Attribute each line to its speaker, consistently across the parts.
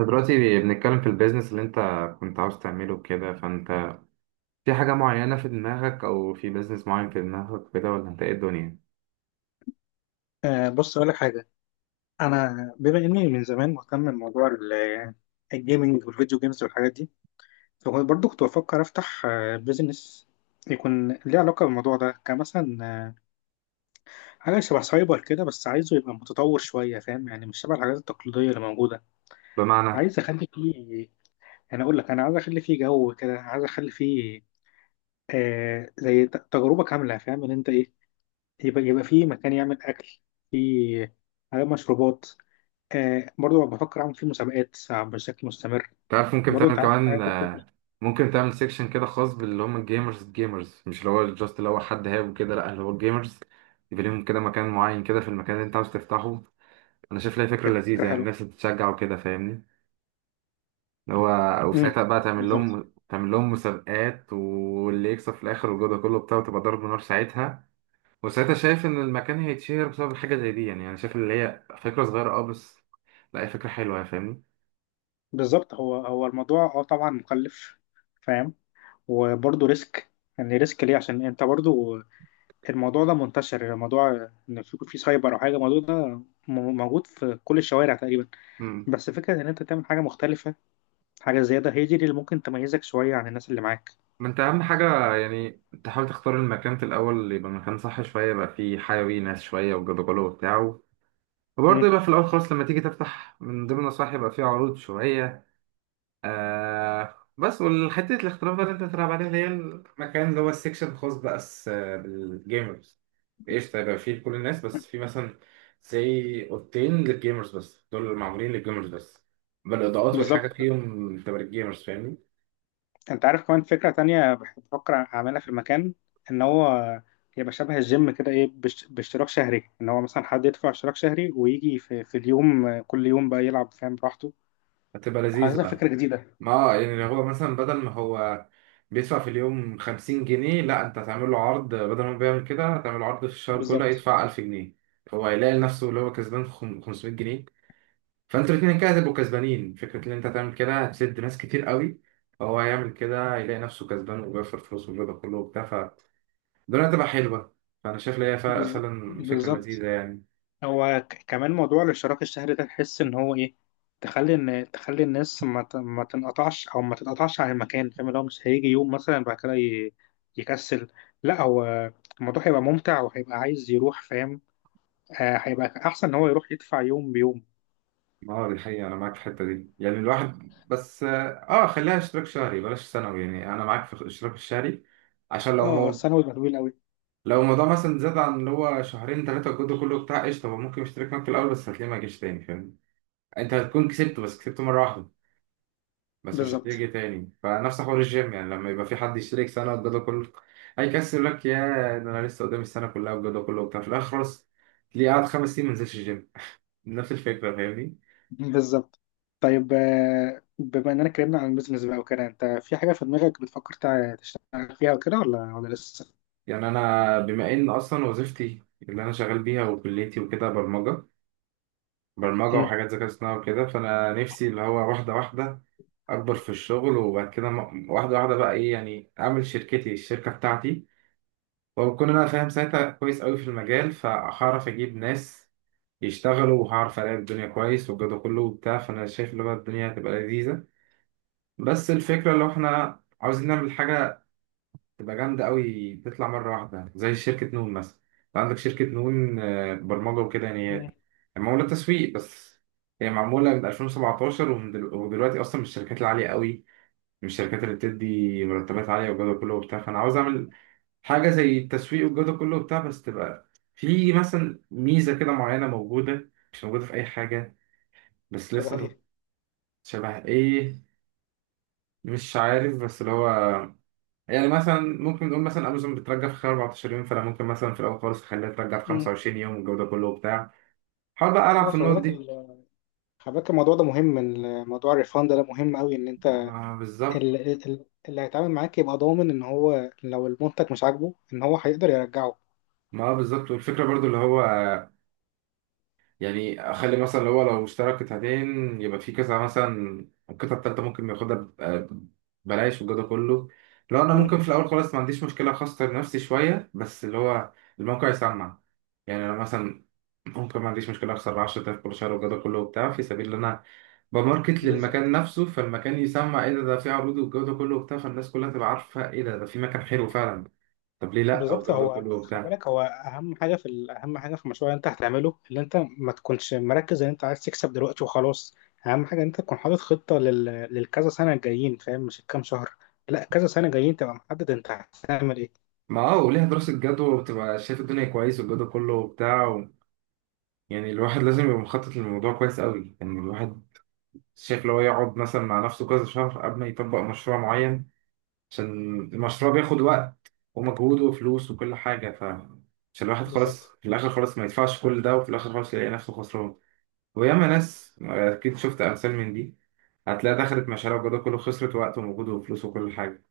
Speaker 1: إحنا دلوقتي بنتكلم في البيزنس اللي انت كنت عاوز تعمله كده، فانت في حاجة معينة في دماغك او في بيزنس معين في دماغك كده، ولا انت ايه الدنيا
Speaker 2: بص أقول لك حاجة. أنا بما إني من زمان مهتم بموضوع الجيمنج والفيديو جيمز والحاجات دي، فكنت برضه بفكر أفتح بيزنس يكون ليه علاقة بالموضوع ده، كمثلا حاجة شبه سايبر كده، بس عايزه يبقى متطور شوية، فاهم يعني؟ مش شبه الحاجات التقليدية اللي موجودة.
Speaker 1: بمعنى؟
Speaker 2: عايز أخلي فيه، أنا أقول لك، أنا عايز أخلي فيه جو كده، عايز أخلي فيه آه زي تجربة كاملة، فاهم إن أنت إيه؟ يبقى فيه مكان يعمل أكل، فيه حاجات، مشروبات، آه برضو بفكر اعمل فيه مسابقات بشكل مستمر.
Speaker 1: تعرف ممكن
Speaker 2: برضو انت
Speaker 1: تعمل
Speaker 2: عارف
Speaker 1: كمان،
Speaker 2: الحاجات دي بتفرق.
Speaker 1: ممكن تعمل سيكشن كده خاص باللي هم الجيمرز. الجيمرز مش اللي هو جاست اللي هو حد هاب كده، لا اللي هو الجيمرز. يبقى لهم كده مكان معين كده في المكان اللي انت عاوز تفتحه. انا شايف لها فكرة
Speaker 2: فكره
Speaker 1: لذيذة، يعني
Speaker 2: حلوه.
Speaker 1: الناس بتتشجع وكده فاهمني. اللي هو
Speaker 2: امم
Speaker 1: وساعتها بقى تعمل
Speaker 2: بالظبط.
Speaker 1: لهم تعمل لهم مسابقات، واللي يكسب في الاخر والجو ده كله بتاعه، تبقى ضرب نار ساعتها. وساعتها شايف ان المكان هيتشهر بسبب حاجه زي دي. يعني انا شايف اللي هي فكره صغيره بس لا، هي فكره حلوه يعني، فاهمني.
Speaker 2: بالظبط. هو الموضوع اه طبعا مكلف، فاهم؟ وبرضو ريسك، يعني ريسك ليه؟ عشان انت برضو الموضوع ده منتشر، الموضوع ان في سايبر او حاجه، الموضوع ده موجود في كل الشوارع تقريبا.
Speaker 1: امم
Speaker 2: بس فكره ان انت تعمل حاجه مختلفه، حاجه زياده، هي دي اللي ممكن تميزك شويه عن الناس اللي معاك.
Speaker 1: ما انت اهم حاجه يعني تحاول تختار المكان في الاول اللي يبقى مكان صح شويه، يبقى فيه حيوي ناس شويه وجدجله وبتاع. وبرضه
Speaker 2: امم
Speaker 1: يبقى في الاول خالص لما تيجي تفتح، من ضمن النصائح يبقى فيه عروض شويه، بس. والحتة الاختلاف بقى اللي انت بتلعب عليها اللي هي المكان اللي هو السكشن الخاص بقى بس، بالجيمرز. ايش طيب فيه لكل الناس، بس في مثلا زي اوضتين للجيمرز بس، دول اللي معمولين للجيمرز بس، بالاضاءات والحاجة
Speaker 2: بالظبط.
Speaker 1: فيهم تبقى للجيمرز فاهمني.
Speaker 2: انت عارف كمان فكرة تانية بفكر اعملها في المكان، ان هو يبقى شبه الجيم كده، ايه باشتراك شهري، ان هو مثلا حد يدفع اشتراك شهري ويجي في اليوم، كل يوم بقى يلعب فاهم، براحته.
Speaker 1: هتبقى لذيذة
Speaker 2: حاسسها
Speaker 1: آه.
Speaker 2: فكرة جديدة.
Speaker 1: ما يعني هو مثلا بدل ما هو بيدفع في اليوم 50 جنيه، لا انت هتعمل له عرض، بدل ما هو بيعمل كده هتعمل له عرض في الشهر كله
Speaker 2: بالظبط.
Speaker 1: يدفع 1000 جنيه. هو هيلاقي نفسه اللي هو كسبان 500 جنيه. فانتوا الاثنين كده هتبقوا كسبانين. فكره ان انت تعمل كده هتسد ناس كتير قوي، فهو هيعمل كده يلاقي نفسه كسبان، وبيخسر فلوس والرضا كله وبتاع، فالدنيا هتبقى حلوه. فانا شايف ان هي فعلا فكره
Speaker 2: بالظبط،
Speaker 1: لذيذه يعني.
Speaker 2: هو كمان موضوع الاشتراك الشهري ده تحس ان هو ايه؟ تخلي ان تخلي الناس ما ما تنقطعش او ما تتقطعش عن المكان، فاهم؟ اللي هو مش هيجي يوم مثلا بعد كده يكسل، لا، هو الموضوع هيبقى ممتع، وهيبقى عايز يروح فاهم، هيبقى احسن ان هو يروح يدفع يوم بيوم.
Speaker 1: اه، دي حقيقه، انا معاك في الحته دي يعني، الواحد بس اه خليها اشتراك شهري بلاش سنوي، يعني انا معاك في الاشتراك الشهري. عشان لو
Speaker 2: اه
Speaker 1: مو...
Speaker 2: السنه يبقى طويل قوي.
Speaker 1: لو الموضوع مثلا زاد عن اللي هو شهرين ثلاثه الجد كله بتاع قشطه، هو ممكن يشترك معاك في الاول، بس هتلاقيه ما جاش تاني فاهم. انت هتكون كسبته بس كسبته مره واحده، بس مش
Speaker 2: بالظبط.
Speaker 1: هتيجي تاني. فنفس حوار الجيم، يعني لما يبقى في حد يشترك سنة والجدول كله هيكسر لك، يا ده انا لسه قدامي السنة كلها والجدول كله وبتاع، في الآخر خلاص تلاقيه قاعد خمس سنين ما نزلش الجيم. نفس الفكرة فاهمني.
Speaker 2: بالظبط. طيب بما اننا اتكلمنا عن البيزنس بقى وكده، انت في حاجه في دماغك بتفكر تشتغل فيها وكده ولا لسه؟
Speaker 1: يعني أنا بما إن أصلا وظيفتي اللي أنا شغال بيها وكليتي وكده برمجة، برمجة
Speaker 2: مم.
Speaker 1: وحاجات ذكاء اصطناعي وكده، فأنا نفسي اللي هو واحدة واحدة أكبر في الشغل، وبعد كده واحدة واحدة بقى إيه يعني أعمل شركتي، الشركة بتاعتي. وبكون أنا فاهم ساعتها كويس أوي في المجال، فهعرف أجيب ناس يشتغلوا، وهعرف الاقي الدنيا كويس والجو ده كله وبتاع. فانا شايف اللي هو الدنيا هتبقى لذيذه. بس الفكره لو احنا عاوزين نعمل حاجه تبقى جامده قوي، تطلع مره واحده زي شركه نون مثلا. انت عندك شركه نون، برمجه وكده يعني هي
Speaker 2: مم.
Speaker 1: معموله تسويق بس. هي معموله من 2017، ومن دل- ودلوقتي اصلا من الشركات العاليه قوي، من الشركات اللي بتدي مرتبات عاليه والجو ده كله وبتاع. فانا عاوز اعمل حاجه زي التسويق والجو ده كله وبتاع، بس تبقى في مثلا ميزه كده معينه موجوده مش موجوده في اي حاجه بس
Speaker 2: شبه
Speaker 1: لسه.
Speaker 2: ايه؟
Speaker 1: شبه ايه؟ مش عارف بس اللي هو يعني مثلا ممكن نقول مثلا امازون بترجع في خلال 14 يوم، فانا ممكن مثلا في الاول خالص اخليها ترجع في
Speaker 2: مم.
Speaker 1: 25 يوم والجو ده كله وبتاع. حاول بقى العب
Speaker 2: اه
Speaker 1: في
Speaker 2: خلي
Speaker 1: النقط
Speaker 2: بالك
Speaker 1: دي.
Speaker 2: خلي بالك الموضوع ده مهم، موضوع الريفاند ده مهم قوي ان انت
Speaker 1: آه بالظبط.
Speaker 2: ال- اللي هيتعامل معاك يبقى ضامن ان هو لو المنتج مش عاجبه ان هو هيقدر يرجعه.
Speaker 1: ما آه بالظبط، والفكره برضو اللي هو يعني اخلي مثلا اللي هو لو اشترى قطعتين يبقى في كذا، مثلا القطعه التالته ممكن ياخدها بلاش والجو ده كله. لو انا
Speaker 2: مم.
Speaker 1: ممكن في الاول خالص ما عنديش مشكله اخسر نفسي شويه، بس اللي هو الموقع يسمع. يعني انا مثلا ممكن ما عنديش مشكلة أخسر 10,000 كل شهر والجو ده كله وبتاع، في سبيل إن أنا بماركت للمكان
Speaker 2: بالظبط.
Speaker 1: نفسه، فالمكان يسمع إيه ده، في عروض والجو ده كله وبتاع، فالناس كلها تبقى عارفة إيه ده، في مكان حلو فعلا. طب ليه لأ؟
Speaker 2: بالظبط،
Speaker 1: والجو ده
Speaker 2: هو
Speaker 1: كله
Speaker 2: خلي
Speaker 1: وبتاع.
Speaker 2: بالك، هو اهم حاجه في اهم حاجه في المشروع اللي انت هتعمله، اللي انت ما تكونش مركز ان انت عايز تكسب دلوقتي وخلاص. اهم حاجه ان انت تكون حاطط خطه للكذا سنه الجايين، فاهم؟ مش الكام شهر، لا، كذا سنه جايين تبقى محدد انت هتعمل ايه.
Speaker 1: ما أه، وليها دراسة جدوى، وبتبقى شايف الدنيا كويس والجو ده كله وبتاع و... يعني الواحد لازم يبقى مخطط للموضوع كويس قوي، يعني الواحد شايف لو يقعد مثلا مع نفسه كذا شهر قبل ما يطبق مشروع معين، عشان المشروع بياخد وقت ومجهود وفلوس وكل حاجة. ف عشان الواحد خلاص
Speaker 2: بالظبط.
Speaker 1: في الآخر خلاص ما يدفعش كل ده، وفي الآخر خلاص يلاقي نفسه خسران. وياما ناس أكيد شفت أمثال من دي، هتلاقي دخلت مشاريع وجوده كله، خسرت وقت ومجهود وفلوس وكل حاجة.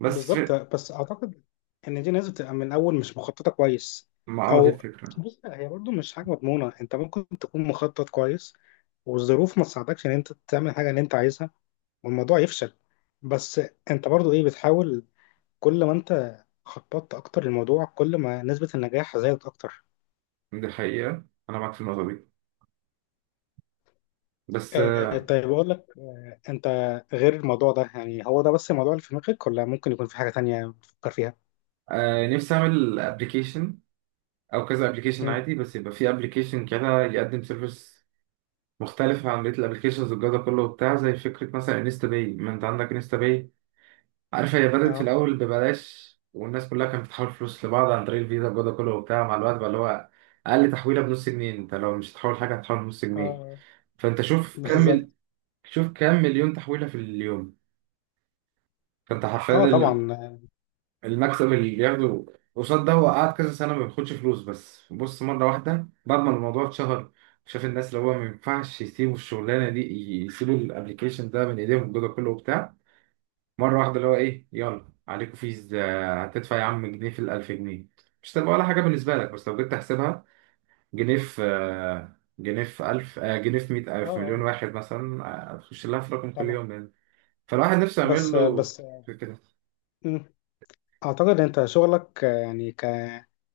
Speaker 1: بس في-
Speaker 2: بالظبط، بس اعتقد ان دي ناس بتبقى من الاول مش مخططه كويس.
Speaker 1: ما اه دي
Speaker 2: او
Speaker 1: الفكرة.
Speaker 2: بص هي برضو مش حاجه مضمونه، انت ممكن تكون مخطط كويس والظروف ما تساعدكش ان انت تعمل حاجه اللي انت عايزها، والموضوع يفشل. بس انت برضو ايه بتحاول، كل ما انت خططت اكتر للموضوع كل ما نسبة النجاح زادت اكتر.
Speaker 1: دي الحقيقة، أنا معاك في النقطة دي بس.
Speaker 2: آه طيب اقول لك آه، انت غير الموضوع ده يعني، هو ده بس الموضوع اللي في دماغك ولا ممكن يكون في حاجة تانية بتفكر فيها؟
Speaker 1: آه نفسي أعمل أبلكيشن أو كذا أبلكيشن
Speaker 2: امم
Speaker 1: عادي، بس يبقى في أبلكيشن كده يقدم سيرفيس مختلف عن بقية الأبلكيشنز والجودة كله وبتاع. زي فكرة مثلا انستا باي، ما أنت عندك انستا باي، عارف هي بدأت في
Speaker 2: اه.
Speaker 1: الأول ببلاش، والناس كلها كانت بتحول فلوس لبعض عن طريق الفيزا وجوده كله وبتاع. مع الوقت بقى اللي هو أقل تحويلة بنص جنيه، أنت لو مش هتحول حاجة هتحول بنص جنيه.
Speaker 2: اه.
Speaker 1: فأنت
Speaker 2: بالظبط.
Speaker 1: شوف كم مليون تحويلة في اليوم. فأنت حرفيا
Speaker 2: اه طبعا.
Speaker 1: المكسب اللي بياخده قصاد ده، هو قعد كذا سنة ما بياخدش فلوس، بس بص مرة واحدة بعد ما الموضوع اتشهر، شاف الناس اللي هو ما ينفعش يسيبوا الشغلانة دي، يسيبوا الابلكيشن ده من ايديهم الجوده كله وبتاع. مرة واحدة اللي هو إيه يلا عليكم فيز، هتدفع يا عم جنيه في الألف جنيه، مش هتبقى ولا حاجة بالنسبة لك. بس لو جيت تحسبها جنيه في جنيه في ألف، جنيه في مية،
Speaker 2: اه.
Speaker 1: في مليون
Speaker 2: اه
Speaker 1: واحد مثلا، هتخش لها في رقم كل
Speaker 2: طبعا.
Speaker 1: يوم يعني. فالواحد نفسه يعمل له
Speaker 2: بس.
Speaker 1: كده.
Speaker 2: مم. اعتقد انت شغلك يعني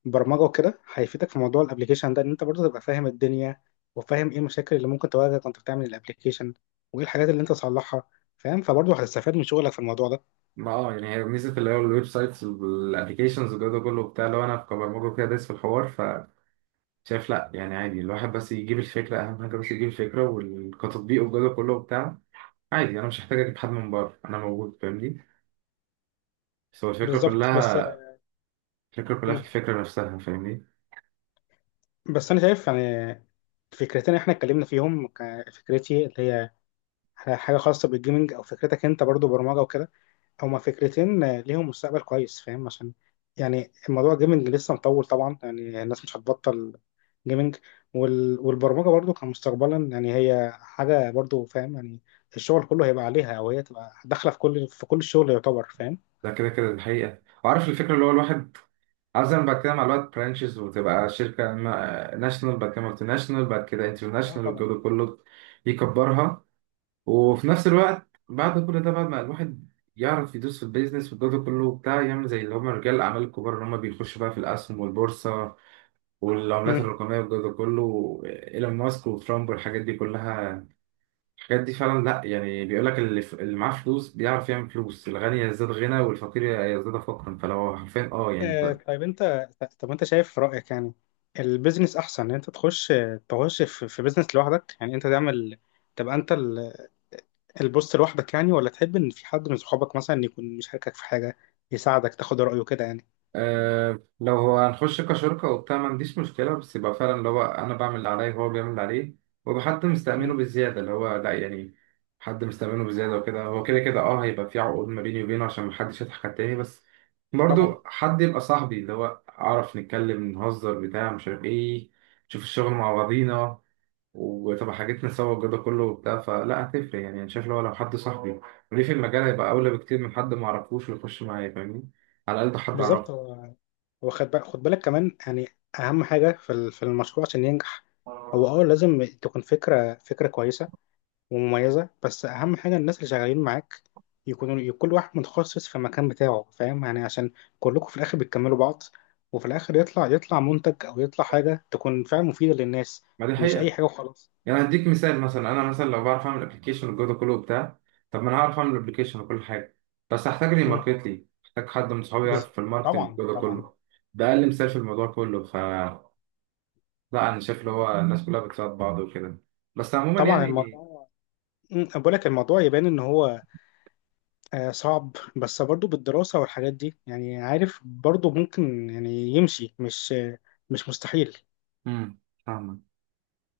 Speaker 2: كبرمجه وكده هيفيدك في موضوع الابليكيشن ده، ان انت برضه تبقى فاهم الدنيا، وفاهم ايه المشاكل اللي ممكن تواجهك وانت بتعمل الابليكيشن، وايه الحاجات اللي انت تصلحها، فاهم؟ فبرضه هتستفاد من شغلك في الموضوع ده.
Speaker 1: ما اه، يعني هي ميزة اللي هو الويب سايتس والابلكيشنز والجو ده كله وبتاع، لو انا كبرمجة كده دايس في الحوار، فشايف لا يعني عادي الواحد بس يجيب الفكرة، أهم حاجة بس يجيب الفكرة والكتطبيق والجو ده كله وبتاع. عادي أنا مش محتاج أجيب حد من بره، أنا موجود فاهمني. بس هو الفكرة
Speaker 2: بالظبط بس
Speaker 1: كلها، الفكرة كلها في
Speaker 2: مم.
Speaker 1: الفكرة نفسها فاهمني.
Speaker 2: بس انا شايف يعني فكرتين احنا اتكلمنا فيهم، فكرتي اللي هي حاجه خاصه بالجيمنج، او فكرتك انت برضه برمجه وكده، هما فكرتين ليهم مستقبل كويس فاهم، عشان يعني الموضوع جيمنج لسه مطول طبعا، يعني الناس مش هتبطل جيمنج، والبرمجة برضو كمستقبلا يعني هي حاجة برضو فاهم يعني، الشغل كله هيبقى عليها او هي تبقى داخلة في كل كل الشغل يعتبر، فاهم؟
Speaker 1: ده كده كده الحقيقة. وعارف الفكرة اللي هو الواحد عاوز، أنا بعد كده مع الوقت برانشز، وتبقى شركة ناشونال، بعد كده مالتي ناشونال، بعد كده
Speaker 2: اه
Speaker 1: انترناشونال
Speaker 2: طبعا.
Speaker 1: والجو ده كله، يكبرها. وفي نفس الوقت بعد كل ده، بعد ما الواحد يعرف يدوس في البيزنس والجو ده كله وبتاع، يعمل زي اللي هم رجال الأعمال الكبار اللي هم بيخشوا بقى في الأسهم والبورصة والعملات
Speaker 2: مم.
Speaker 1: الرقمية والجو ده كله، إيلون ماسك وترامب والحاجات دي كلها. الحاجات دي فعلا لا يعني، بيقول لك اللي معاه فلوس بيعرف يعمل فلوس، الغني يزداد غنى والفقير يزداد فقرا. فلو حرفيا اه يعني انت.
Speaker 2: آه طيب انت، طب انت شايف في رأيك يعني البيزنس احسن ان انت تخش في بيزنس لوحدك؟ يعني انت تعمل تبقى انت البوست لوحدك يعني، ولا تحب ان في حد من صحابك مثلا يكون مشاركك في حاجه، يساعدك تاخد رايه كده يعني.
Speaker 1: آه لو هو هنخش كشركة وبتاع ما عنديش مشكلة، بس يبقى فعلا اللي هو أنا بعمل اللي عليا وهو بيعمل اللي عليه، ويبقى حد مستأمنه
Speaker 2: مم.
Speaker 1: بالزيادة اللي هو لا يعني، حد مستأمنه بالزيادة وكده. هو كده كده اه هيبقى في عقود ما بيني وبينه عشان محدش يضحك على التاني، بس
Speaker 2: طبعا.
Speaker 1: برضو حد يبقى صاحبي اللي هو أعرف نتكلم نهزر بتاع مش عارف ايه، نشوف الشغل مع بعضينا، وتبقى حاجتنا سوا والجو ده كله وبتاع. فلا هتفرق يعني، انا شايف لو حد صاحبي وليه في المجال هيبقى اولى بكتير من حد ما اعرفوش ويخش معايا فاهمني، على الاقل ده حد
Speaker 2: بالظبط،
Speaker 1: اعرفه.
Speaker 2: هو خد بالك، خد بالك كمان يعني، اهم حاجه في في المشروع عشان ينجح، هو اه لازم تكون فكره كويسه ومميزه، بس اهم حاجه الناس اللي شغالين معاك يكونوا كل واحد متخصص في المكان بتاعه، فاهم يعني؟ عشان كلكم في الاخر بتكملوا بعض، وفي الاخر يطلع منتج او يطلع حاجه تكون فعلا مفيده للناس،
Speaker 1: ما دي
Speaker 2: مش اي
Speaker 1: حقيقه.
Speaker 2: حاجه وخلاص.
Speaker 1: يعني هديك مثال، مثلا انا مثلا لو بعرف اعمل ابلكيشن والجو ده كله وبتاع، طب ما انا هعرف اعمل ابلكيشن وكل حاجه، بس هحتاج لي
Speaker 2: مم.
Speaker 1: ماركت لي، محتاج حد من صحابي يعرف
Speaker 2: بز-
Speaker 1: في الماركتنج
Speaker 2: طبعا
Speaker 1: والجو ده
Speaker 2: طبعا.
Speaker 1: كله. ده اقل مثال في الموضوع كله. ف لا انا شايف اللي هو الناس كلها بتساعد بعض وكده، بس عموما
Speaker 2: طبعا
Speaker 1: يعني.
Speaker 2: الموضوع، أنا بقول لك الموضوع يبان ان هو صعب، بس برضو بالدراسة والحاجات دي يعني عارف، برضو ممكن يعني يمشي، مش مش مستحيل.
Speaker 1: امم فاهمك.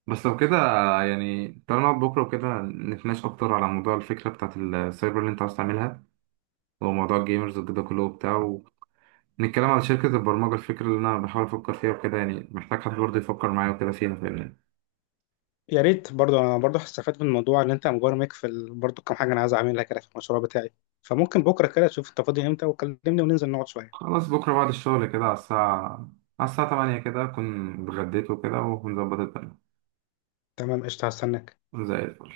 Speaker 1: بس لو كده يعني، تعالى نقعد بكرة وكده نتناقش أكتر على موضوع الفكرة بتاعت السايبر اللي أنت عايز تعملها، وموضوع الجيمرز وكده كله وبتاع، ونتكلم على شركة البرمجة الفكرة اللي أنا بحاول أفكر فيها وكده. يعني محتاج حد برضه يفكر معايا وكده فيها فاهمني.
Speaker 2: يا ريت، برضو انا برضو هستفاد من الموضوع ان انت مبرمج في برضو كم حاجة انا عايز اعملها كده في المشروع بتاعي، فممكن بكرة كده تشوف انت فاضي امتى وكلمني وننزل نقعد شوية.
Speaker 1: خلاص، بكرة بعد الشغل كده على الساعة تمانية كده أكون اتغديت وكده، ونظبط الدنيا.
Speaker 2: تمام قشطة هستناك.
Speaker 1: زي الفل